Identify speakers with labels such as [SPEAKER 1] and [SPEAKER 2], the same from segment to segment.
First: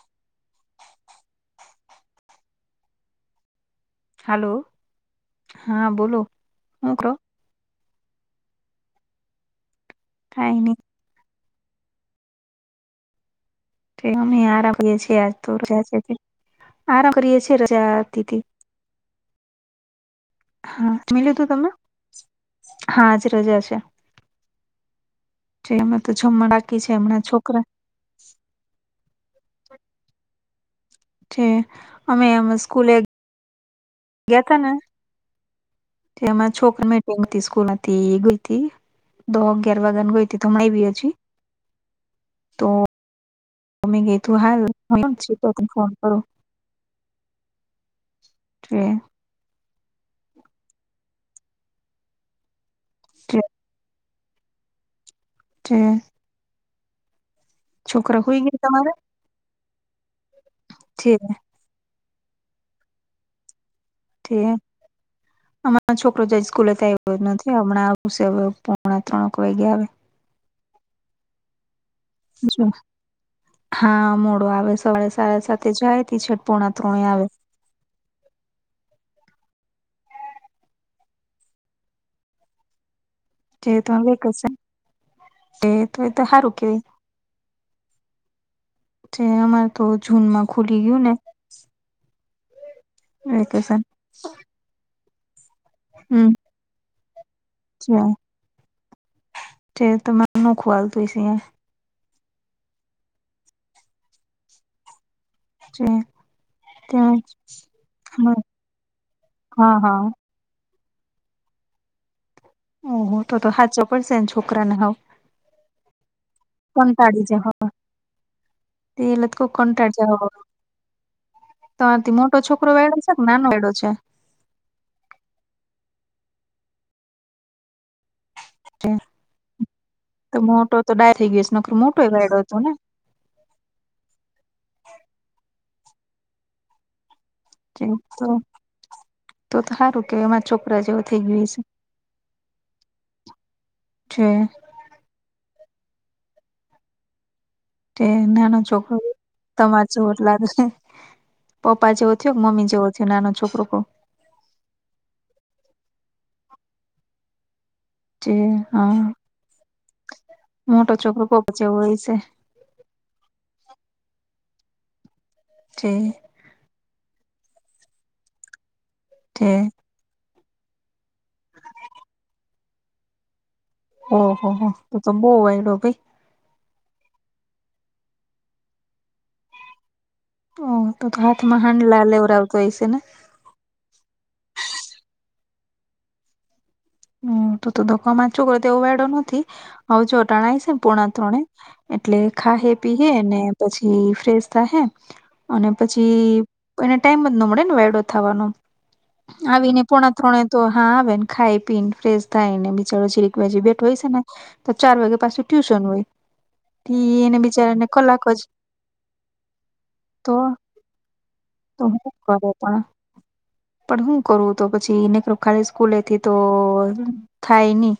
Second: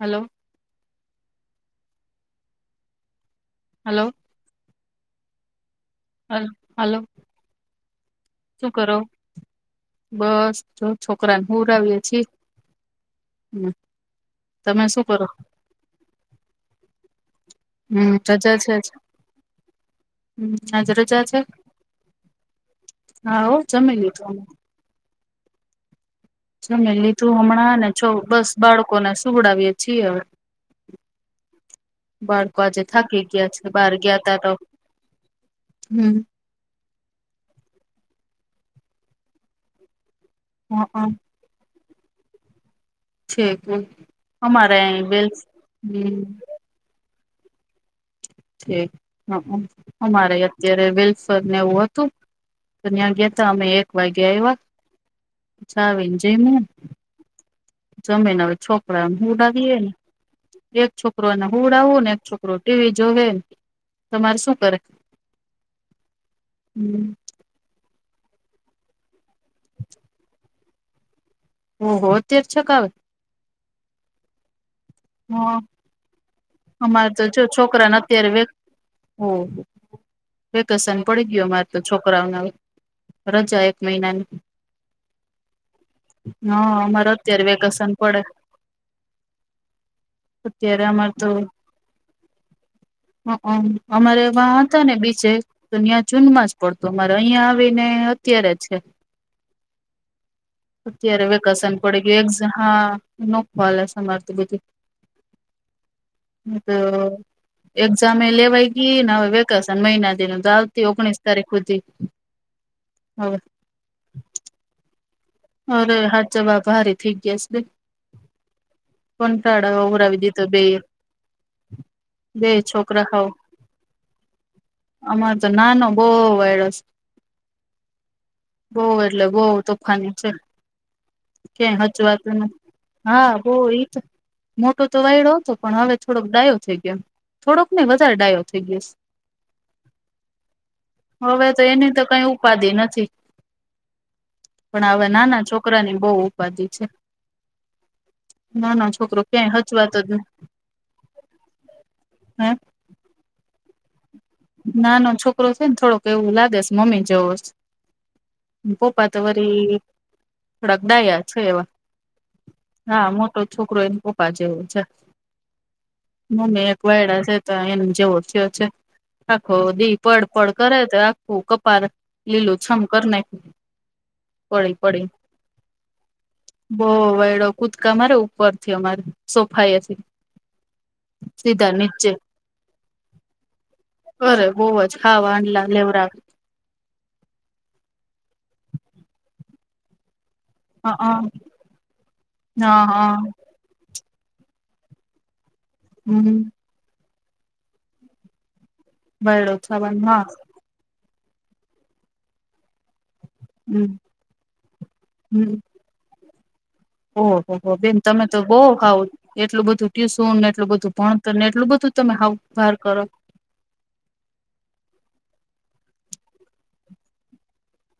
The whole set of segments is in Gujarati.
[SPEAKER 1] હલો. હલો.
[SPEAKER 2] હલો. હાં બોલો.
[SPEAKER 1] હલ્
[SPEAKER 2] હું
[SPEAKER 1] હલો
[SPEAKER 2] કરો
[SPEAKER 1] શું કરો? બસ
[SPEAKER 2] કઈ
[SPEAKER 1] જો. છોકરાને હુંવડાવીએ છીએ.
[SPEAKER 2] કંઈ ની આરા
[SPEAKER 1] તમે
[SPEAKER 2] પડ્યા
[SPEAKER 1] શું
[SPEAKER 2] છીએ
[SPEAKER 1] કરો
[SPEAKER 2] આજ તો રજા છે તે આરામ કરીએ છેએ રજા [unintelligible] થી
[SPEAKER 1] અચ
[SPEAKER 2] હા
[SPEAKER 1] રજા
[SPEAKER 2] મિલ્યું
[SPEAKER 1] છે
[SPEAKER 2] હતું તમે હા આજ
[SPEAKER 1] હો
[SPEAKER 2] રજા છે
[SPEAKER 1] જમી લીધું અમે.
[SPEAKER 2] છે તો છમડા
[SPEAKER 1] જમી લીધું હમણાં ને છો બસ બાળકોને સુગડાવીએ છીએવે
[SPEAKER 2] છે અમે
[SPEAKER 1] આજે
[SPEAKER 2] સ્કૂલે
[SPEAKER 1] થાકી છે બાર
[SPEAKER 2] ગયાતા ને
[SPEAKER 1] હમ
[SPEAKER 2] તેમાં છોકરી મે ગ સ્કૂલ હતી ગઈ હતી દો અગયાર વાગ્યાને ગઈ ત હમણાં બી હજી
[SPEAKER 1] છે
[SPEAKER 2] તોમે ગ તું હાલ
[SPEAKER 1] અમારે અહી વેલ્સ
[SPEAKER 2] ફોન કરો
[SPEAKER 1] હમ
[SPEAKER 2] જે
[SPEAKER 1] અમારે અત્યારે વેલ્ફરને એવું હતું ન્યા ગયા
[SPEAKER 2] જે
[SPEAKER 1] તો અમે એક વાગ્યા
[SPEAKER 2] જે
[SPEAKER 1] આવ્યાછાવન જમને
[SPEAKER 2] છોકરા હોઈ
[SPEAKER 1] જમીને હ
[SPEAKER 2] ગયા તમારા
[SPEAKER 1] છોકરા હુડાવએ ને એક
[SPEAKER 2] જે
[SPEAKER 1] છોકરોને હુંડાવું ને એક છોકરો ટીવી જોવે તમારે શું કરે?
[SPEAKER 2] હરા છોકરો જ સ્કૂલે આવ્યો નથી હમણાં હસે પોણા ત્રણક વાઈગ્યા આવે
[SPEAKER 1] હુ હોત
[SPEAKER 2] હા મોડો આવે સવારે સાડા
[SPEAKER 1] હા
[SPEAKER 2] સાતે જાય ત છઠી
[SPEAKER 1] અમારે તો જો છોકરાને અત્યારે વેકેશન પડી ગયું અ મારે તો છોકરાઓના રજા
[SPEAKER 2] જે
[SPEAKER 1] એક
[SPEAKER 2] તો
[SPEAKER 1] મહિનાની
[SPEAKER 2] વેકેશન એ તું તો સારું
[SPEAKER 1] હા
[SPEAKER 2] કેવાય
[SPEAKER 1] અમારે અત્યારે વેકેશન પડે
[SPEAKER 2] તે અમાર તો જૂનમાં ખુલી ગયું ને વેકેશન
[SPEAKER 1] અમારેવા હતા ને બીચે તોન્યાં
[SPEAKER 2] હમ
[SPEAKER 1] જુનમાં જ પડતો મારે અહં આવે અત્યારે છે
[SPEAKER 2] જે તમારે નોખું હાલતું હશે
[SPEAKER 1] અત્યારે વેકેશન પડે ગ હા [unintelligible] બધું
[SPEAKER 2] [inaudible]
[SPEAKER 1] તો
[SPEAKER 2] ત્યાં
[SPEAKER 1] એક્ઝામ એ લેવાય ગઈ ને હવે
[SPEAKER 2] હા
[SPEAKER 1] વેકેશન
[SPEAKER 2] હા
[SPEAKER 1] મહિનાથી ન તો ઓગણીસ તારીખ સુધી
[SPEAKER 2] ઓહ તો
[SPEAKER 1] હવે
[SPEAKER 2] તો હાચવ વો પણ છે ને છોકરાને હાવ
[SPEAKER 1] અરે હાચવા ભારી થઈ
[SPEAKER 2] કંટાળી
[SPEAKER 1] ગયા
[SPEAKER 2] જાય
[SPEAKER 1] છે
[SPEAKER 2] તે એ લોકો
[SPEAKER 1] કંટાળો આવી દીધો બે
[SPEAKER 2] તમાથી મોટો છોકરો વેડો છે ને નાનો વડો છે
[SPEAKER 1] અમા તો નાનો બો વાયડો છે બઉ એટલે બઉ તોફાની છે
[SPEAKER 2] તો મોટો તો ડાયરો થઈ ગયો છે નોખર
[SPEAKER 1] ક્યાંય
[SPEAKER 2] મોટો વાયડો
[SPEAKER 1] હચવાતું
[SPEAKER 2] હતો
[SPEAKER 1] નથી
[SPEAKER 2] ને
[SPEAKER 1] હા બહ એ તો મોટો તો વાયડો હતો પણ હવે થોડોક ડાયો થઈ ગયો થોડોક ને
[SPEAKER 2] તો
[SPEAKER 1] વધારે ડાયો થઈ ગયોસ
[SPEAKER 2] તો તો સારું કે એમાં છોકરા જેવો થઈ ગું
[SPEAKER 1] હવે
[SPEAKER 2] છે
[SPEAKER 1] તો એની તો કઈ ઉપાધિ નથી
[SPEAKER 2] છે
[SPEAKER 1] પણ આવા નાના છોકરાની બહ ઉપાધિ છે
[SPEAKER 2] એ નાનો છોકરો
[SPEAKER 1] ક્યાંય
[SPEAKER 2] તમાર
[SPEAKER 1] હચવાતો જ નઈ
[SPEAKER 2] [unintelligible] પપ્પા જેવો થયો કે
[SPEAKER 1] હે
[SPEAKER 2] મમ્મી જેવો થયો નાનો છોકરો
[SPEAKER 1] નાનો છોકરો છે ને થોડોક એવું લાગે છે મમ્મી જવો
[SPEAKER 2] જે હા
[SPEAKER 1] પપ્પા તો વરી થોડાક
[SPEAKER 2] મોટો
[SPEAKER 1] ડયા
[SPEAKER 2] છોકરો
[SPEAKER 1] છે
[SPEAKER 2] પપ્પા
[SPEAKER 1] એવા
[SPEAKER 2] જેવો હોય
[SPEAKER 1] હા મોટો છોકરો એને પપ્પા જેવો છે
[SPEAKER 2] જે
[SPEAKER 1] મમ્મી એક વયડા છે તો એને જેવો થયો છે
[SPEAKER 2] જે
[SPEAKER 1] આખો દી પડપડ કરે તો આખું કપાર લીલું છમ કર નાખીયું
[SPEAKER 2] ઓહ હો ત તો બોવાયડ ભાઈ.
[SPEAKER 1] બો વાયદો કુદકા મારે ઉપરથી અમારે સોફા એથી.
[SPEAKER 2] ઓ તો તો હાથમાં હાંડ લ લેવ આવતો હોય છે ને.
[SPEAKER 1] અ બહવ જ હાવા આલા લેવરા.
[SPEAKER 2] હમ્મ તો ધોકાામાં છોકરો તેવો વડો નથી આવ જો ટણાય.
[SPEAKER 1] હ હ
[SPEAKER 2] પોણા ત્રણે એટલે ખા
[SPEAKER 1] હ હ
[SPEAKER 2] પીએ ને પછી ફ્રેશ થ હે અને પછી
[SPEAKER 1] હમ
[SPEAKER 2] એને ટાઈમ જ ન મળે ને વડો થવાનો
[SPEAKER 1] વાયડો
[SPEAKER 2] આવીને
[SPEAKER 1] થવાનો
[SPEAKER 2] પોણા
[SPEAKER 1] હા
[SPEAKER 2] ત્રણે તો હા આવે ને ખાઈ પી ને ફ્રેશ થાય ને બિચારો પછી એક વા બેઠ
[SPEAKER 1] હમ
[SPEAKER 2] હોય છે ને તો ચાર વાગે પાછું ટ્યુશન હોય. ઈ
[SPEAKER 1] ઓહ
[SPEAKER 2] એને
[SPEAKER 1] હો
[SPEAKER 2] બિચારાને
[SPEAKER 1] બેન
[SPEAKER 2] કલાક
[SPEAKER 1] તમે તો
[SPEAKER 2] જ
[SPEAKER 1] બહુ ખાવ એટલું બધું
[SPEAKER 2] તો
[SPEAKER 1] ટ્યુશન ને એટલું બધું ભણતર ને એટલું
[SPEAKER 2] તો
[SPEAKER 1] બધું
[SPEAKER 2] હું
[SPEAKER 1] તમે
[SPEAKER 2] કરે
[SPEAKER 1] હાવભાર
[SPEAKER 2] પણ
[SPEAKER 1] કરો.
[SPEAKER 2] પણ હું કરું તો પછી ખાલી સ્કૂલે થી તો થાય નહી.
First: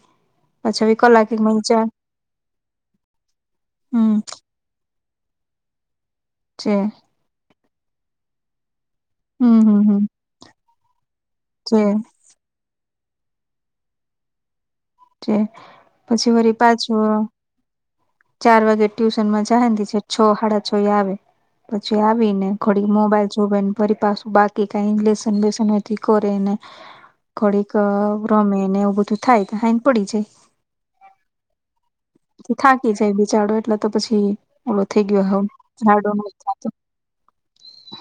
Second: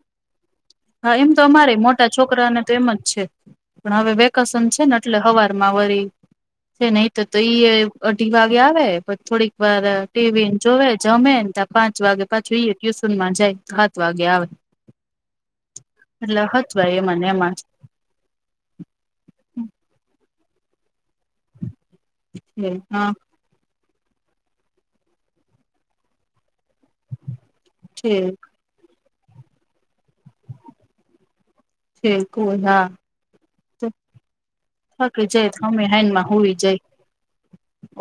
[SPEAKER 2] પછી હવે
[SPEAKER 1] હા
[SPEAKER 2] કલાક
[SPEAKER 1] એમ તો
[SPEAKER 2] એક
[SPEAKER 1] અમારે
[SPEAKER 2] મજા
[SPEAKER 1] મોટા છોકરાને તો એમ જ છે પણ હવે
[SPEAKER 2] હમ
[SPEAKER 1] વેકેશન છે ને એટલે હવાર માં વરી છે ને એ તો તો ઈ અઢી વાગે આવે પ થોડીક
[SPEAKER 2] હમ હમ
[SPEAKER 1] વાર
[SPEAKER 2] હમ
[SPEAKER 1] ટીવીને જોવે જમે ને્યા
[SPEAKER 2] છે
[SPEAKER 1] પાંચ વાગે પાછીઈ ટ્યુસન માં જાય સાત વાગે આવે.
[SPEAKER 2] પછી
[SPEAKER 1] એટલે
[SPEAKER 2] વરી
[SPEAKER 1] હચવાય
[SPEAKER 2] પાછું
[SPEAKER 1] એમાં ને એમાં
[SPEAKER 2] ચાર વાગે ટ્યુશન માં જી છે છ સાાડા છો આવે પછી આવી ને
[SPEAKER 1] જ
[SPEAKER 2] થોડીક
[SPEAKER 1] હા
[SPEAKER 2] મોબાઈલ જો બે ફરી પાછું બાકી કઈ લસન બેસન કરે ને થોડીક
[SPEAKER 1] છે
[SPEAKER 2] રમે ને એવું બધું થાય તો થાઈને પડી જાય.
[SPEAKER 1] બલકુલ હા
[SPEAKER 2] થાકી જાય બિચારો એટલે તો પછી ઓલો થઈ
[SPEAKER 1] થાકે
[SPEAKER 2] ગયો હ
[SPEAKER 1] જ અમે
[SPEAKER 2] જાડો ન
[SPEAKER 1] હનમાં હોવી
[SPEAKER 2] થતો
[SPEAKER 1] જાય.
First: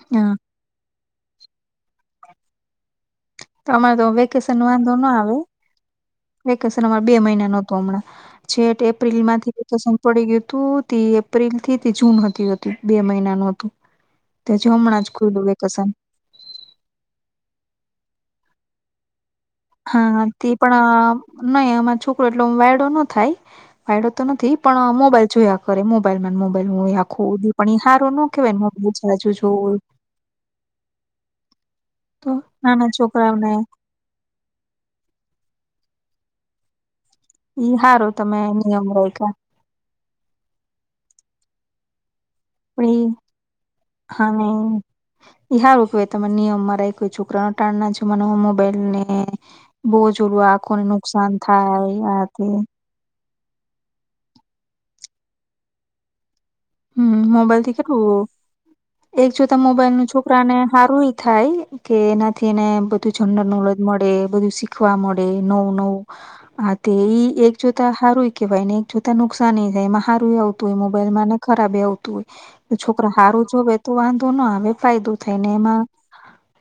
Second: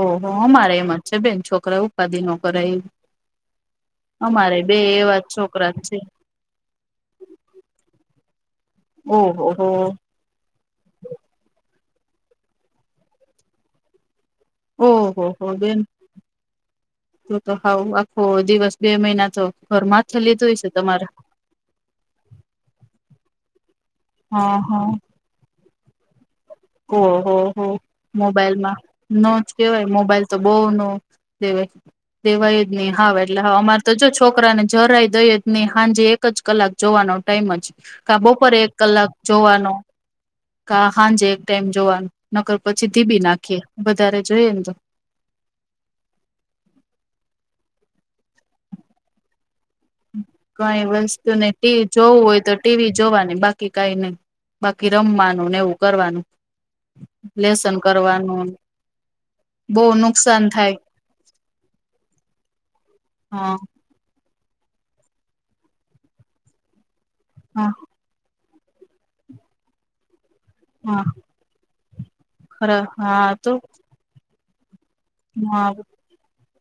[SPEAKER 1] ઓહો
[SPEAKER 2] હા
[SPEAKER 1] અમારે એમાં જ છે બેન છોકરા ઉપાધિ નો કર એ.
[SPEAKER 2] અમારે તો વેકેશન વાંધો ના આવે.
[SPEAKER 1] છોકરા છે
[SPEAKER 2] વેકેશન અમા બે મહિના ન હતું હમણાં છેઠ એપ્રિલ
[SPEAKER 1] ઓહો
[SPEAKER 2] માંથી
[SPEAKER 1] હો
[SPEAKER 2] વેકેશન પડી ગયું હતું તે એપ્રિલ થી જૂન હતી હતી બે મહિનાનું હતું. તે હજી હમણાં જ
[SPEAKER 1] ઓહો
[SPEAKER 2] ખુલ્લું
[SPEAKER 1] હો બેન
[SPEAKER 2] વેકેશન
[SPEAKER 1] તો તો હાવ આખો દિવસ બે મહિના તો ઘર માથે
[SPEAKER 2] હા તે
[SPEAKER 1] લીધું હશે
[SPEAKER 2] પણ
[SPEAKER 1] તમારા.
[SPEAKER 2] અ નહી આમાં છોકરો એટલો વાયડો ન થાય વાયડો તો નથી
[SPEAKER 1] હા હા
[SPEAKER 2] પણ મોબાઈલ જોયા મોબાઈલમાં મોબાઈલ હોય આખો
[SPEAKER 1] ઓહો હો
[SPEAKER 2] પણ હ સારો ન કહેવાય
[SPEAKER 1] મોબાઈલમાં
[SPEAKER 2] મોબાઈલ ચજુ
[SPEAKER 1] નો જ
[SPEAKER 2] જોય.
[SPEAKER 1] કેવાય મોબાઈલ તો બહ ન દેવા દેવાય જ
[SPEAKER 2] નાના
[SPEAKER 1] નહી હાવ એટલે
[SPEAKER 2] છોકરાઓને
[SPEAKER 1] અમાર ત જો છોકરા ને જરાઈ દહી ને હાજ એક જ કલાક જોવાનો ટાઈમ જ
[SPEAKER 2] ઈ હારો
[SPEAKER 1] કા
[SPEAKER 2] તમે
[SPEAKER 1] બોપર એક
[SPEAKER 2] નિયમ
[SPEAKER 1] કલાક
[SPEAKER 2] રાયખા
[SPEAKER 1] જોવાનો. કા સાાંજે એક ટાઈમ જોવાનું નકર
[SPEAKER 2] પણ
[SPEAKER 1] પછી
[SPEAKER 2] ઈ
[SPEAKER 1] ધીબી નાખીએ વધારે જોઈએ ને તો.
[SPEAKER 2] હારુ કેવાય તમે નિયમમાં રાયખુ છોકરા ન ટાણના છે મને મોબાઈલ ને બહુ જ ઓલું
[SPEAKER 1] કઈ
[SPEAKER 2] આંખોને
[SPEAKER 1] વસ્તુ
[SPEAKER 2] નુકસાન
[SPEAKER 1] ને ટીવી
[SPEAKER 2] થાય
[SPEAKER 1] જોવું
[SPEAKER 2] આ
[SPEAKER 1] હોય
[SPEAKER 2] તે
[SPEAKER 1] તો ટીવી જોવાની બાકી કે કઈ નહી બાકી રમવાનું ને એવું કરવાનું.
[SPEAKER 2] હમ્મ મોબાઈલ
[SPEAKER 1] લેસન
[SPEAKER 2] થી કેટલું
[SPEAKER 1] કરવાનું
[SPEAKER 2] એક જોતા
[SPEAKER 1] બહુ
[SPEAKER 2] મોબાઈલ નું
[SPEAKER 1] નુકસાન
[SPEAKER 2] છોકરાને
[SPEAKER 1] થાય.
[SPEAKER 2] હારું ની થાય. કે એનાથી એને બધું જનરલ
[SPEAKER 1] હા
[SPEAKER 2] નોલેજ મળે બધું શીખવા મળે નવ નવ આ તે ઈ એક
[SPEAKER 1] હા
[SPEAKER 2] જોતા સારું કેહેવાય ને એક જોતા નુકસાન જાય એમાં સારું આવું હોય
[SPEAKER 1] હા
[SPEAKER 2] મોબાઈલમાં ને ખરાબ આવતું હોય.
[SPEAKER 1] ખરા
[SPEAKER 2] છોકરા
[SPEAKER 1] હા
[SPEAKER 2] સારું જોવે તો વાંધો ના આવે ફાયદો થઈને
[SPEAKER 1] હા
[SPEAKER 2] એમાં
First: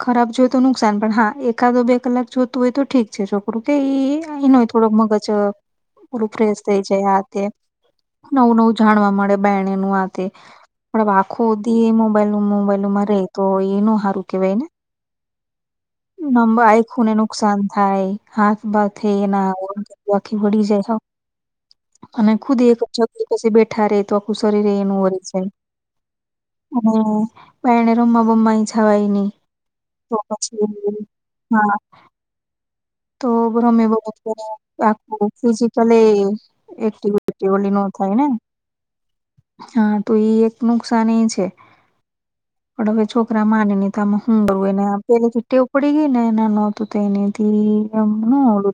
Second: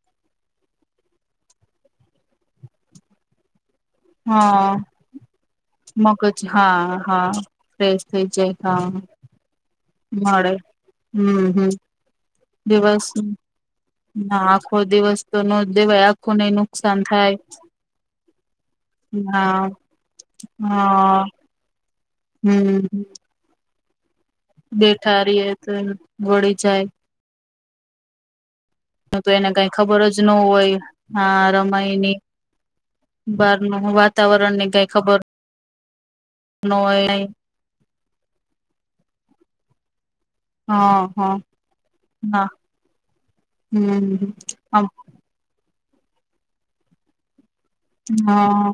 [SPEAKER 2] ખરાબ જોય તો નુકસાન પણ હા એકાદો બે કલાક જોતું હોય તો ઠીક છે છોકરું કે ઈ નોઇ
[SPEAKER 1] હા
[SPEAKER 2] થોડ મગજ પૂરું
[SPEAKER 1] મગજ
[SPEAKER 2] ફ્રેશ થઈ
[SPEAKER 1] હા
[SPEAKER 2] જાય આ
[SPEAKER 1] હા
[SPEAKER 2] તે
[SPEAKER 1] ફ્રેશ થઈ
[SPEAKER 2] નવું
[SPEAKER 1] જાય
[SPEAKER 2] નવું
[SPEAKER 1] હા
[SPEAKER 2] જાણવા મળે બહેને નું આથે.
[SPEAKER 1] મળે
[SPEAKER 2] બ
[SPEAKER 1] હમ હમ
[SPEAKER 2] આખોધી એ મોબાઈલ મોબાઈલમાં
[SPEAKER 1] દિવસ
[SPEAKER 2] ર રહે તો એનું સારું
[SPEAKER 1] ના
[SPEAKER 2] કેવાય.
[SPEAKER 1] આખો દિવસ તો ન દેવાય આખું ને
[SPEAKER 2] મબ આઈ
[SPEAKER 1] નુકસાન
[SPEAKER 2] ખુને
[SPEAKER 1] થાય
[SPEAKER 2] નુકસાન થાય હાથ ભથે એ ના.
[SPEAKER 1] હા
[SPEAKER 2] ખી વળી જાય
[SPEAKER 1] હા
[SPEAKER 2] અને ખુદ એક
[SPEAKER 1] હમ
[SPEAKER 2] છકરી પા બેઠા રે તો સરી ર એનું હો
[SPEAKER 1] બેઠા રએ
[SPEAKER 2] છે અને
[SPEAKER 1] તો વળી જાય
[SPEAKER 2] બને રમમાં બમમા
[SPEAKER 1] હ તો એને કઈ ખબર જ ન હોય હા રમાઈની
[SPEAKER 2] તો બમે બ આખું ફિઝિકલી
[SPEAKER 1] ન
[SPEAKER 2] એકટીવ
[SPEAKER 1] હોય
[SPEAKER 2] લી નો થાય ને હા તો ઈ એક
[SPEAKER 1] હા
[SPEAKER 2] નુકસાન એ
[SPEAKER 1] હા
[SPEAKER 2] છે
[SPEAKER 1] હા
[SPEAKER 2] પણ હવે છોકરા માની તામાં હુ
[SPEAKER 1] હમ
[SPEAKER 2] કરુંવુ
[SPEAKER 1] હા
[SPEAKER 2] આમ પેલી ચુઠ્ટી ઉપડી ગઈ ને એ નહોતું તો એની થી
[SPEAKER 1] હા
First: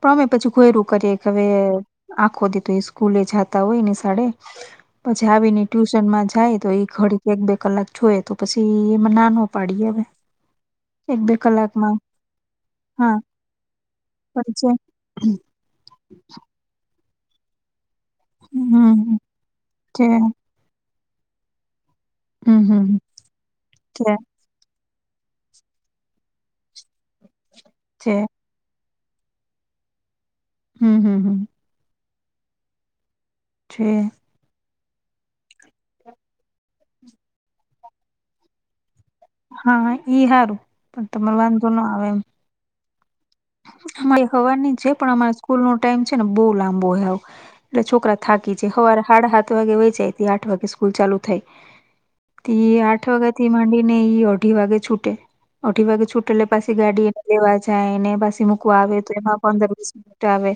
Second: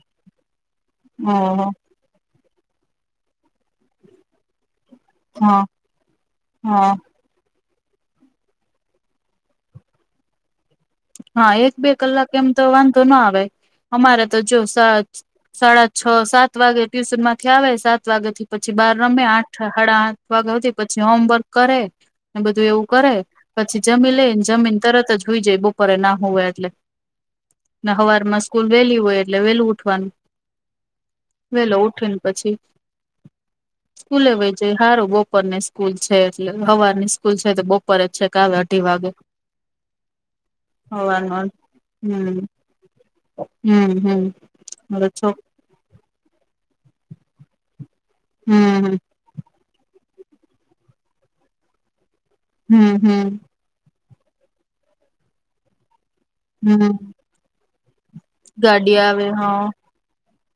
[SPEAKER 2] પણ અમે પછી ઘોયરું કરીએ કે હવે
[SPEAKER 1] ઓહ
[SPEAKER 2] આખો દીધું સ્કૂલે જતા હોય નીશાડે પછી આવી
[SPEAKER 1] હા
[SPEAKER 2] ને ટ્યુશન માં જાય તો એ
[SPEAKER 1] હા
[SPEAKER 2] ઘડી એક બે કલાક જોય તો પછી એમાં ના નો પાડી હવે એક બે કલાકમાં
[SPEAKER 1] કેમ તો વાંધો
[SPEAKER 2] હા
[SPEAKER 1] ના આવે અમારે તો જો
[SPEAKER 2] પણ છે
[SPEAKER 1] સા સાડા છ સાત વાગે ટ્યુશન માંથી આવે સાત સાત વાગ્યા થી પછી બાર
[SPEAKER 2] હમ
[SPEAKER 1] રમે આઠ સાડા
[SPEAKER 2] છે
[SPEAKER 1] આઠ વાગ્યા હતી પછી હોમવર્ક કરે
[SPEAKER 2] હમ
[SPEAKER 1] બધું
[SPEAKER 2] હમ
[SPEAKER 1] એવું કરે પછી જમી
[SPEAKER 2] છે
[SPEAKER 1] લેને જમીને તરત જ જોઈ જાય બ બપોરે ના હોય એટલે
[SPEAKER 2] છે
[SPEAKER 1] હવાર માં સ્કૂલ વેલી હોય એટલે વેલું ઉઠવાનું
[SPEAKER 2] હમ હમ હમ
[SPEAKER 1] વેલો ઉઠીને પછી
[SPEAKER 2] છે
[SPEAKER 1] સ્કૂલે વ જે સારું બપોર ની સ્કૂલ છે એટલે હવાર ની સ્કૂલ છે તે બપોરે જ છે કે આવે અઢી વાગે
[SPEAKER 2] હા ઈ સારું પણ તને
[SPEAKER 1] હવારનું
[SPEAKER 2] વાંધો ન આવે એમ
[SPEAKER 1] હમ હમ હમ
[SPEAKER 2] અમારી હવાની છે
[SPEAKER 1] હવે
[SPEAKER 2] પણ
[SPEAKER 1] છો
[SPEAKER 2] અમારા સ્કૂલ નો ટાઈમ છે ને બહુ લાંબો હોય આવ એટલે છોકરા થાકી જ
[SPEAKER 1] હમ
[SPEAKER 2] સવારે સાડા સાત વાગે વેંચાય આઠ વાગે સ્કૂલ ચાલુ થાય તે
[SPEAKER 1] હમ
[SPEAKER 2] આઠ વાગ્યા
[SPEAKER 1] હમ
[SPEAKER 2] થી માંડી ને અઢી વાગે છૂટે અઢી વાગે છૂટેટલે પાછી
[SPEAKER 1] હમ
[SPEAKER 2] ગાડીને લેવા જાય એને આવે
[SPEAKER 1] ગાડી
[SPEAKER 2] તો એમાં
[SPEAKER 1] હા
[SPEAKER 2] પણ સ મિનિટ આવે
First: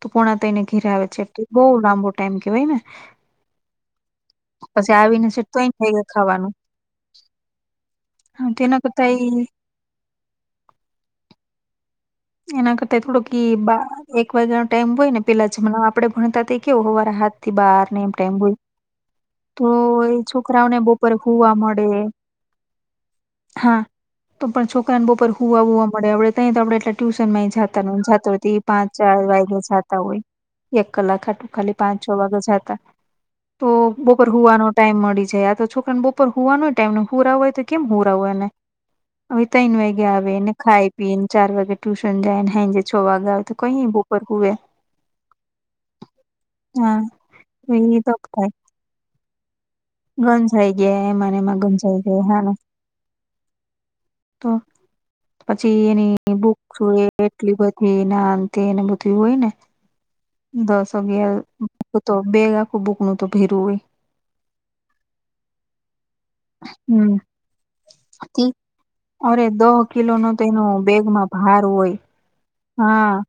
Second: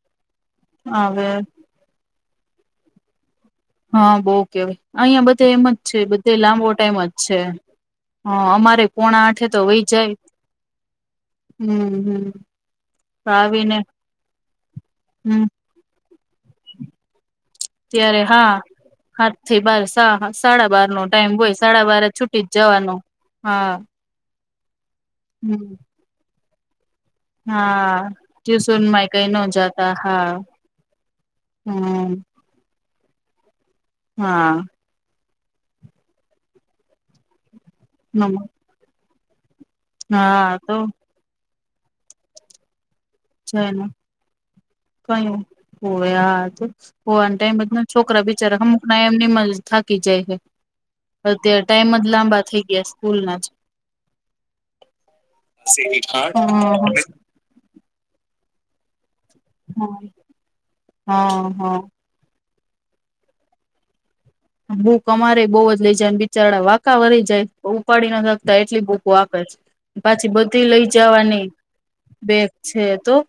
[SPEAKER 2] તો પોણા તિને ઘેર આવે છે એટ બહ લાંબો ટાઈમ કેહેવાય ને
[SPEAKER 1] હા બહ કેવાય
[SPEAKER 2] પછી
[SPEAKER 1] અહિયાં
[SPEAKER 2] આવીને
[SPEAKER 1] બધે
[SPEAKER 2] સેઠ
[SPEAKER 1] એમ
[SPEAKER 2] તોઈન
[SPEAKER 1] જ છે
[SPEAKER 2] વાગે
[SPEAKER 1] બધે
[SPEAKER 2] ખાવાનું
[SPEAKER 1] લાંબો ટાઈમ જ છે હા
[SPEAKER 2] તો એના
[SPEAKER 1] અમારે
[SPEAKER 2] કરતા
[SPEAKER 1] પોણા
[SPEAKER 2] ઈ
[SPEAKER 1] આઠે તો વહી જાય હમ્મ હમ્મ
[SPEAKER 2] એના કરતા થોડોક એક વાજ્યાનો ટાઈમ હોય ને
[SPEAKER 1] હમ
[SPEAKER 2] પેલા મ આપણેે ભણતા તે કેવ હવારે હાથથી બહાર ને એમ
[SPEAKER 1] ત્યારે હા
[SPEAKER 2] ટાઈમય
[SPEAKER 1] હાથ થી બાર સા સાડા બાર નો
[SPEAKER 2] બપોરે
[SPEAKER 1] ટાઈમ
[SPEAKER 2] હુવા
[SPEAKER 1] હોય સાડા
[SPEAKER 2] મળે
[SPEAKER 1] બાર છુટી જ જવાનો હા
[SPEAKER 2] તો પણ છોકરા અનો પર હુવાવુવા મળે આપણે તં તો આપણે એટ ટ્યુશન માં જતા ન
[SPEAKER 1] હા
[SPEAKER 2] જતા હોય તો એ
[SPEAKER 1] ટ્યુશન
[SPEAKER 2] પાંચ ચ
[SPEAKER 1] માં કઈ ન
[SPEAKER 2] વાગ્યા જતા હોય
[SPEAKER 1] હા
[SPEAKER 2] એક કલાક આટું ખાલી પાંચ છ
[SPEAKER 1] હમ
[SPEAKER 2] વાગે જતા તો બપોર હુવાનો
[SPEAKER 1] હા
[SPEAKER 2] ટાઈમ મળી જાય આ તો છોકરાને બપોર હોુવાનોય ટાઈમ હુરા હોય તો કેમ હું રહું એને હવે ત્રન વાગ્યા આવેને
[SPEAKER 1] હા તો
[SPEAKER 2] ખાઈ પીને ચાર વાગે ટ્યુશન જાય નેૈજ છ વાગ્યા તો કઈ ઉપપર હવે
[SPEAKER 1] કય હોય જ
[SPEAKER 2] હા
[SPEAKER 1] હો ટાઈમ
[SPEAKER 2] તો
[SPEAKER 1] બધા
[SPEAKER 2] એ તો
[SPEAKER 1] છોકરા
[SPEAKER 2] થાય
[SPEAKER 1] બિચારા અમુક ના એમની મ થાકી જાય છે
[SPEAKER 2] ગંજાઈ ગયા એમાંને એમાં
[SPEAKER 1] અત્યારે ટાઈમ
[SPEAKER 2] ગંજાઈ
[SPEAKER 1] જ
[SPEAKER 2] ગયા
[SPEAKER 1] લાંબા
[SPEAKER 2] હા
[SPEAKER 1] થઈ ગયા સ્કૂલના જ
[SPEAKER 2] તો પછી
[SPEAKER 1] સ્ટે બીટ
[SPEAKER 2] એની બુક
[SPEAKER 1] હાર્ટ
[SPEAKER 2] જોઈએ એટલી બધી નાને બધી હોય ને દસ
[SPEAKER 1] હા હા
[SPEAKER 2] અગિયાર તો બેગ આખું બૂક નું તો ભેરવું હોય
[SPEAKER 1] ભૂક અમારે બહવ જ લઇ જાય બિચારડા વાકા
[SPEAKER 2] હોય
[SPEAKER 1] વરી જાય ઉપાડી ના શકતા એટલી ભૂક વાપે છે
[SPEAKER 2] સ કિલો
[SPEAKER 1] પાછી
[SPEAKER 2] નો
[SPEAKER 1] બધી
[SPEAKER 2] તોનો
[SPEAKER 1] લઈ
[SPEAKER 2] બેગમાં
[SPEAKER 1] જવાની
[SPEAKER 2] ભાર હોય
[SPEAKER 1] બેગ છે તો
[SPEAKER 2] હા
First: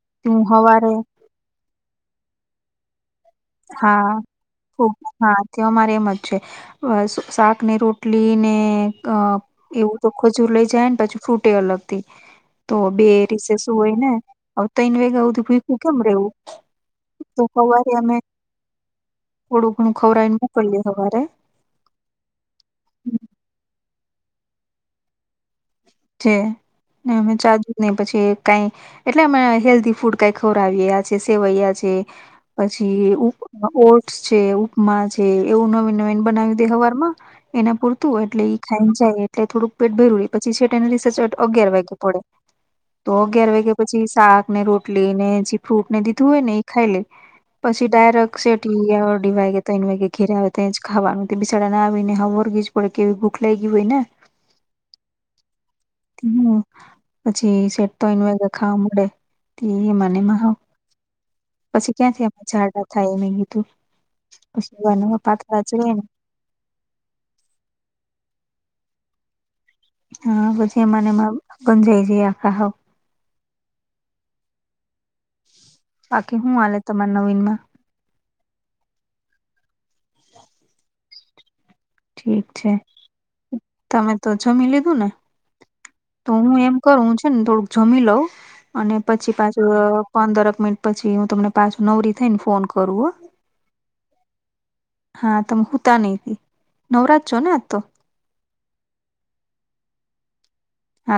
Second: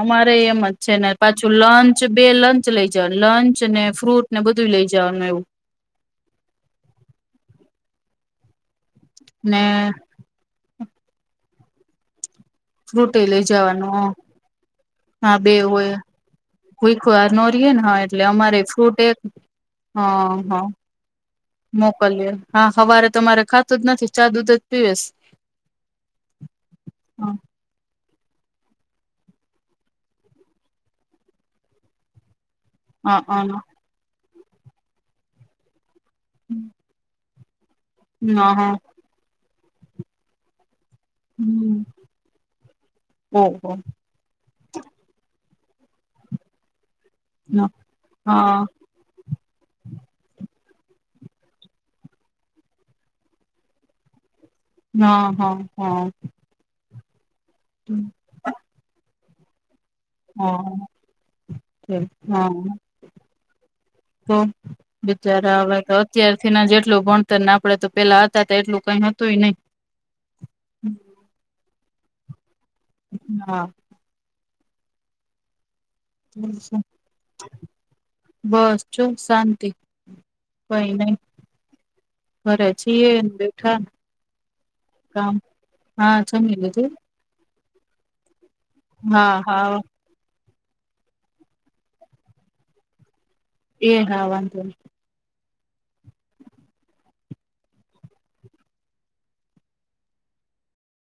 [SPEAKER 1] અમારે
[SPEAKER 2] હું
[SPEAKER 1] એમ જ
[SPEAKER 2] હવારે
[SPEAKER 1] છે ને પાછું લંચ બે લંચ લઈ જવાનું લંચ ને
[SPEAKER 2] હા
[SPEAKER 1] ફ્રૂટ ને બધું લઈ જવાનું
[SPEAKER 2] હા
[SPEAKER 1] એવું
[SPEAKER 2] તે અમારે એમ જ છે. શાક ને રોટલી ને અ
[SPEAKER 1] ને
[SPEAKER 2] એવું તો ખજૂર લઇ જાયને પછી ફ્રુટે અલગથી તો બે
[SPEAKER 1] ફ્રૂટ લઈ
[SPEAKER 2] રીસેસુ હોય
[SPEAKER 1] જવાનું
[SPEAKER 2] ને હવ તય્ન વાગ્યા હુધી ભૂયખું કેમ રેવું?
[SPEAKER 1] કોઈકવાર
[SPEAKER 2] તો
[SPEAKER 1] નો રીએેને હા એટલે અમારેય ફ્રૂટ એક
[SPEAKER 2] થોડુંઘણું
[SPEAKER 1] હ
[SPEAKER 2] ખવરાઈને
[SPEAKER 1] હા
[SPEAKER 2] મોકલીએ હવારે
[SPEAKER 1] મોકલીએ હા હવારે તો અમારે ખાતો જ નથી ચા દૂધ જ પીવેસ.
[SPEAKER 2] જે ના
[SPEAKER 1] હ
[SPEAKER 2] અમે ચા-દુધ. નય પછી કાઈ એટલે અમે હેલ્ધી ફૂડ કાઈ ખવરાવીએ આ છે સેવૈયા છે. પછી ઓટ્સ છે, ઉપમા છે એવું નવીન નવીન બનાવી દય હવારમાં. એના પૂરતું એટલે એ ખાઈને જાય એટલે થોડુંક પેટ ભરીલેય પછી છેટ એને. રીસેટ અગિયાર વાયગે પડે તો
[SPEAKER 1] હ
[SPEAKER 2] અગયાર
[SPEAKER 1] હ હ
[SPEAKER 2] વાયગે પછી સાક ને રોટલી ને ફ્રૂટને જી દીધું હોય ને ઈ. ખાઈ લેય
[SPEAKER 1] ઓહ
[SPEAKER 2] પછી ડાયરેક
[SPEAKER 1] હા
[SPEAKER 2] શેટ ઈ અઢી વાયગે. તય્ન વાગે ઘેરે આવે તયેજ ખાવાનું. બિસાડાને આવી ને હાવ વરગી જ પડે કેવી ભૂખ લાયગી હોય ને.
[SPEAKER 1] હા હા હા.
[SPEAKER 2] હમ્મ પછી સેટ તય્ન વાયગે ખાવા મળે. તી એમજ.
[SPEAKER 1] હા.
[SPEAKER 2] પછી
[SPEAKER 1] છે.
[SPEAKER 2] ક્યાંથી આમાં
[SPEAKER 1] હા
[SPEAKER 2] ઝાડા થાય એમ ‌મે કીધું.
[SPEAKER 1] તો
[SPEAKER 2] પછી એવા નવા
[SPEAKER 1] બચારા
[SPEAKER 2] પાતળા જ
[SPEAKER 1] આવે
[SPEAKER 2] રેય
[SPEAKER 1] તો
[SPEAKER 2] ને
[SPEAKER 1] અત્યાર. થીન જ એટલું ભણતરને આપડે તો પેલા હતા ત્યારે એટલું કઈ હતુંય ન‌ઈ.
[SPEAKER 2] હા પછ એમાન એમાં ગંજાઈ જીએ આપણે હો.
[SPEAKER 1] હા.
[SPEAKER 2] બાકી હું હાલે તમાર નવીનમાં
[SPEAKER 1] [inaudible] બસ જો શાંતિ. કંઈ ન‌ઈ.
[SPEAKER 2] ઠીક છે.
[SPEAKER 1] બેઠા ને
[SPEAKER 2] તમે તો જમી લીધું ને?
[SPEAKER 1] કામ હા
[SPEAKER 2] તો
[SPEAKER 1] જમી
[SPEAKER 2] હું એમ
[SPEAKER 1] લીધું
[SPEAKER 2] કવ હું છે ને થોડુંક જમી લઉં અને પછી
[SPEAKER 1] હા
[SPEAKER 2] પાછું
[SPEAKER 1] હા
[SPEAKER 2] અ. પંદરક મિનિટ પછી હું તમને પાછું નવરી થઈને ફોન કરું હો.
[SPEAKER 1] એ હા વાંધો નય.
[SPEAKER 2] હા તમે હુંતા નય નવરા જ છો ને આત તો. હા